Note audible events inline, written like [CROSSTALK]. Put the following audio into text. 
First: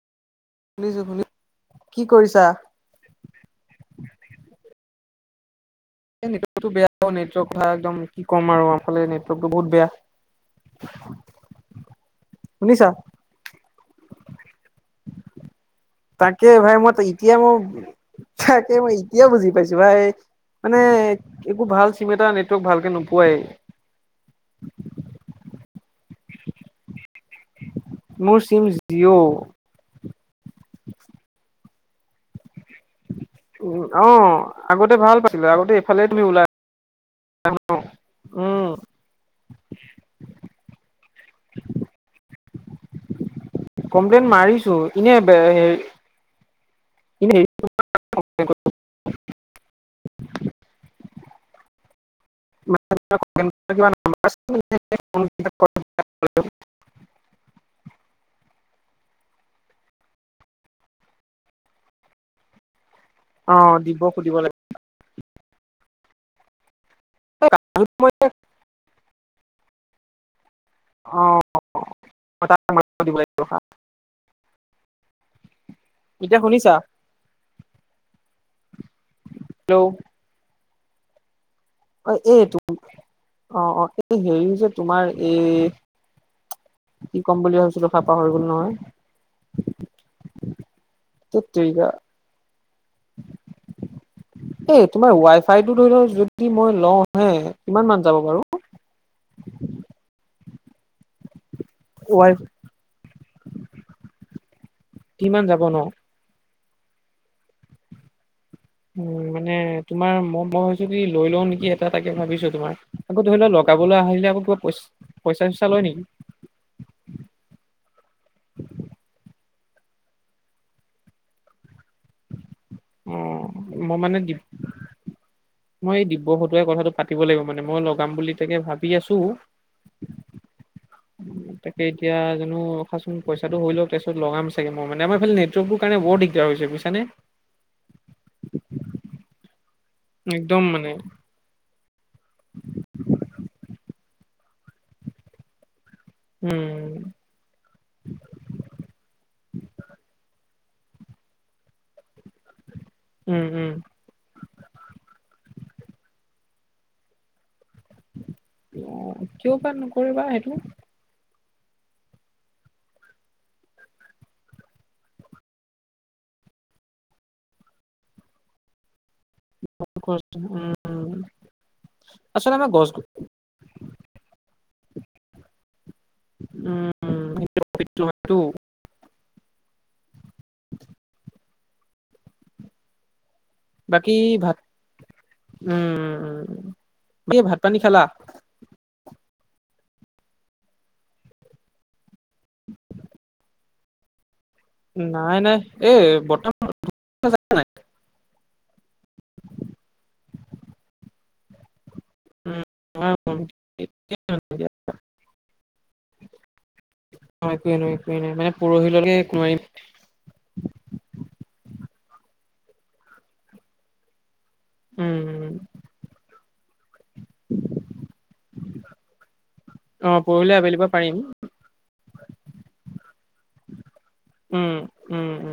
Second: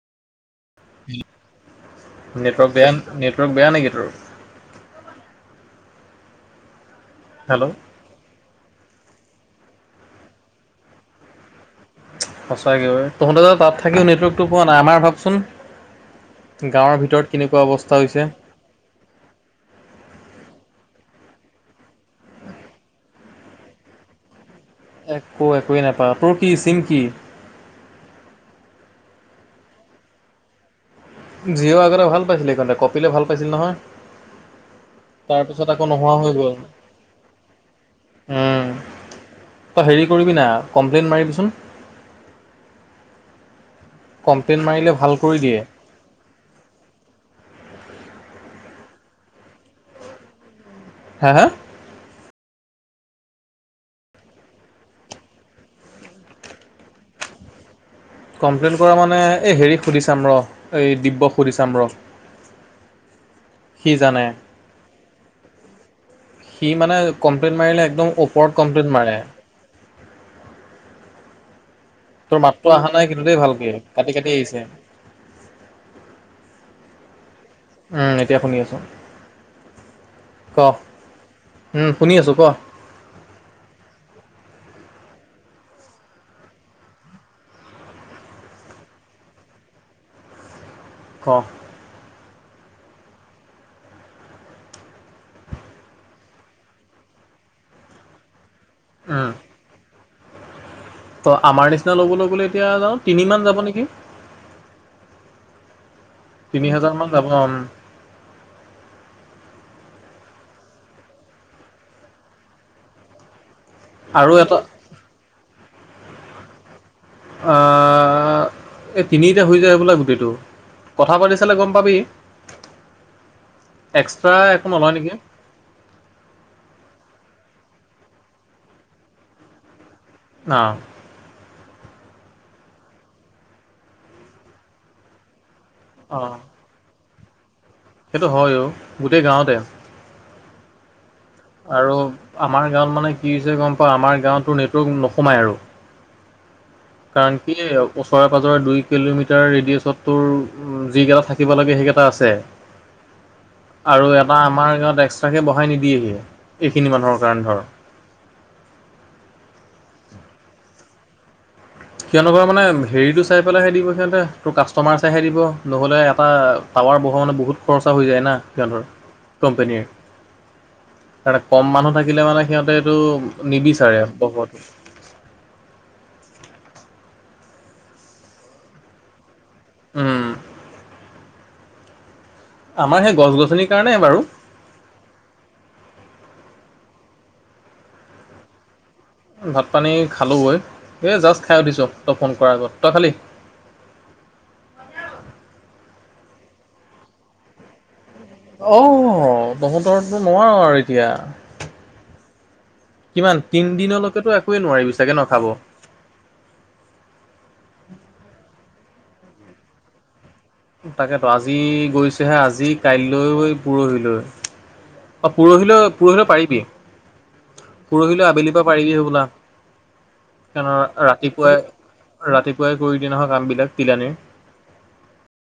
শুনিছো শুনি কি কৰিছা? নেটৱৰ্ক- নেটৱৰ্ক বেয়া নেকি তোৰ। বেয়ানেটৱৰ্ক কথা হেল্ল' একদম কি ক'ম আৰু। ইফালে নেটলগটো বহুত বেয়া। শুনিছা? সচাকে তহতে তাত থাকিও নেটৱৰ্কটো পোৱা নাই আমাৰ ভাবচোন। তাকে ভাই মই গাঁৱৰ ভিতৰত এতিয়া মই কেনেকুৱা অৱস্থা হৈছে তাকে মই এতিয়া বুজি পাইছো ভাই। মানে একো ভাল চিম এটা নেটৱৰ্ক ভালকে নোপোৱাই একো একোৱে নাপা তোৰ কি চিম কিি মোৰ চিম জিঅ' জিঅ আগ ভাল পাইছিলে ক কঁপিলৈ ভাল পাইছিল নহয় উম অ আগতে ভাল পাইছিলো তাৰপিছত আগতে আকৌ এইফালে নোহোৱা তুমি হৈ ওলাই গ'ল উম তই হেৰি কৰিবি না কমপ্লেইন মাৰিবিচোন কমপ্লেইন মাৰিছো মাৰিলে ভাল এনে কৰি দিয়ে হেনে হ হা হা [UNINTELLIGIBLE] [UNINTELLIGIBLE] ে স দিব্য সুধি ৰ অ দিব সুধিব লাগিব সি মানে কমপ্লেইট মাৰিলে মই একদম ওপৰত কমপ্লেইনট মাৰে অ তোৰ তাক মাতটোো অহা নাই দিব কিন্তু দ লাগিব ভালকে কাটি কাটি আহিছে এতিয়া শুনিছা উম এতিয়া শুনি আছো হেল্ল' ক উম অ শুনি আছো ক এই অ অ এই হেৰি যে তোমাৰ এই কি ক'ম বুলি ভাবিছিলো খাই পাহৰি গ'ল নহয় ক তে িক [UNINTELLIGIBLE] এ তোমাৰ ৱাই ফাইটো ধৰি লও যদি মই লওঁ হে কিমান মান যাব বাৰু উম [UNINTELLIGIBLE] ত আমাৰ নিচিনা লগ'বলৈ ৱাই গ'লে এতিয়া যাওঁ তিনি মমান যাব নেকি কিমান যাব ন তিনি হাজাৰ মান যাব অম উ মানে তোমাৰ মই মই ভছো কি লৈ লও নেকি এটা তাকে ভাবিছো তোমাৰ আকৌ ধৰি লও লগ যাবলৈ আৰু আহিলে আকৌ এটা কিবা পইচা পইচা চইচা লয় নেকি অ এই তিনিতে হৈ যায় বোলে গুটেইটো কথা পাতি চালে গম পাবি অ মই মানে এক্সট্ৰা একো নলয় নেকি মই এই দিব্যসতুৱে কথাটো পাতিব লাগিব মানে মই লগাম বুলি তাকে ভাবি আছো অ তাকে এতিয়া জানো অখাচোন পইচাটো হৈ লওক তাৰপিছত লগাম চাগে মানে মই এইফালে চবোৰ কাৰণ অ বৰ দি দিয়া হৈছে বুজছানে সেইটো হয় অ গোটেই গাঁৱতে একদম মানে আৰু আমাৰ গাঁৱত মানে কি হৈছে গম পা আমাৰ গাঁওঁতো ন নোসোমায় আৰু উম কাৰণ কি ওচৰে পাজৰে দুই কিলোমিটাৰ ৰেডিয়েছত তোৰ উ যি কেইটা থাকিব লাগে সেইকেইটা আছে উম উম আৰু এটা আমাৰ গাঁৱত এক্সট্ৰাকে বঢ়াই নিদিয়েহি এইখিনি মানুহৰ কাৰণে ধৰ অ কিয় বা নকৰিবা সেইটো সিয়নো ঘ মানে হেৰিটো চাই পেলাইহে দিব সিহঁতে তোৰ কাষ্টমাৰ চাইহে দিব নহলে এটা পাৱাৰ বহা মানে বহুত খৰচা হৈ যায় না সিহঁতৰ কোম্পেনীৰ ত কম মানুহ থাকিলে মানে আচলতে আমাৰ সিহঁতে গছ এইটো নিবিচাৰে বহত [UNINTELLIGIBLE] উমটো [UNINTELLIGIBLE] উম'। আমাৰ সেই গছ-গছ বাকী ভাত উম উ' এই ভাত পানী খালা? ভাত পানী খালো গৈ, এই জাষ্ট খাই উঠিছ তই ফোন কৰাৰ আগত তই খালি। [INAUDIBLE] নাই, নাই এ বৰ্তমান নাই। অহ তহঁতৰো নোৱাৰো আৰু এতিয়া। কিমান তিনদিনলৈকেতো একোৱেই নোৱাৰিবি চাগে ন' খাব। অ' একোৱে নোৱাৰি, একোৱেই নোৱাৰি নাই মানে পৰহিলৈকে একোৱে নোৱাৰি। তাকেতো আজি গৈছোহে, আজি কাইলৈ, পৰহিলৈ। উম অ'পৰহিলৈ পৰহিলৈ পাৰিবি। পৰহিলৈ আবেলি পৰা পাৰিবি সেই বোলা। অ পৰহিলৈ আবেলিৰ পৰা পাৰিম ৰাতিপুৱাই ৰাতিপুৱাই কৰি দিনাহা কামবিলাক তিলানীৰ উম-উম-উম।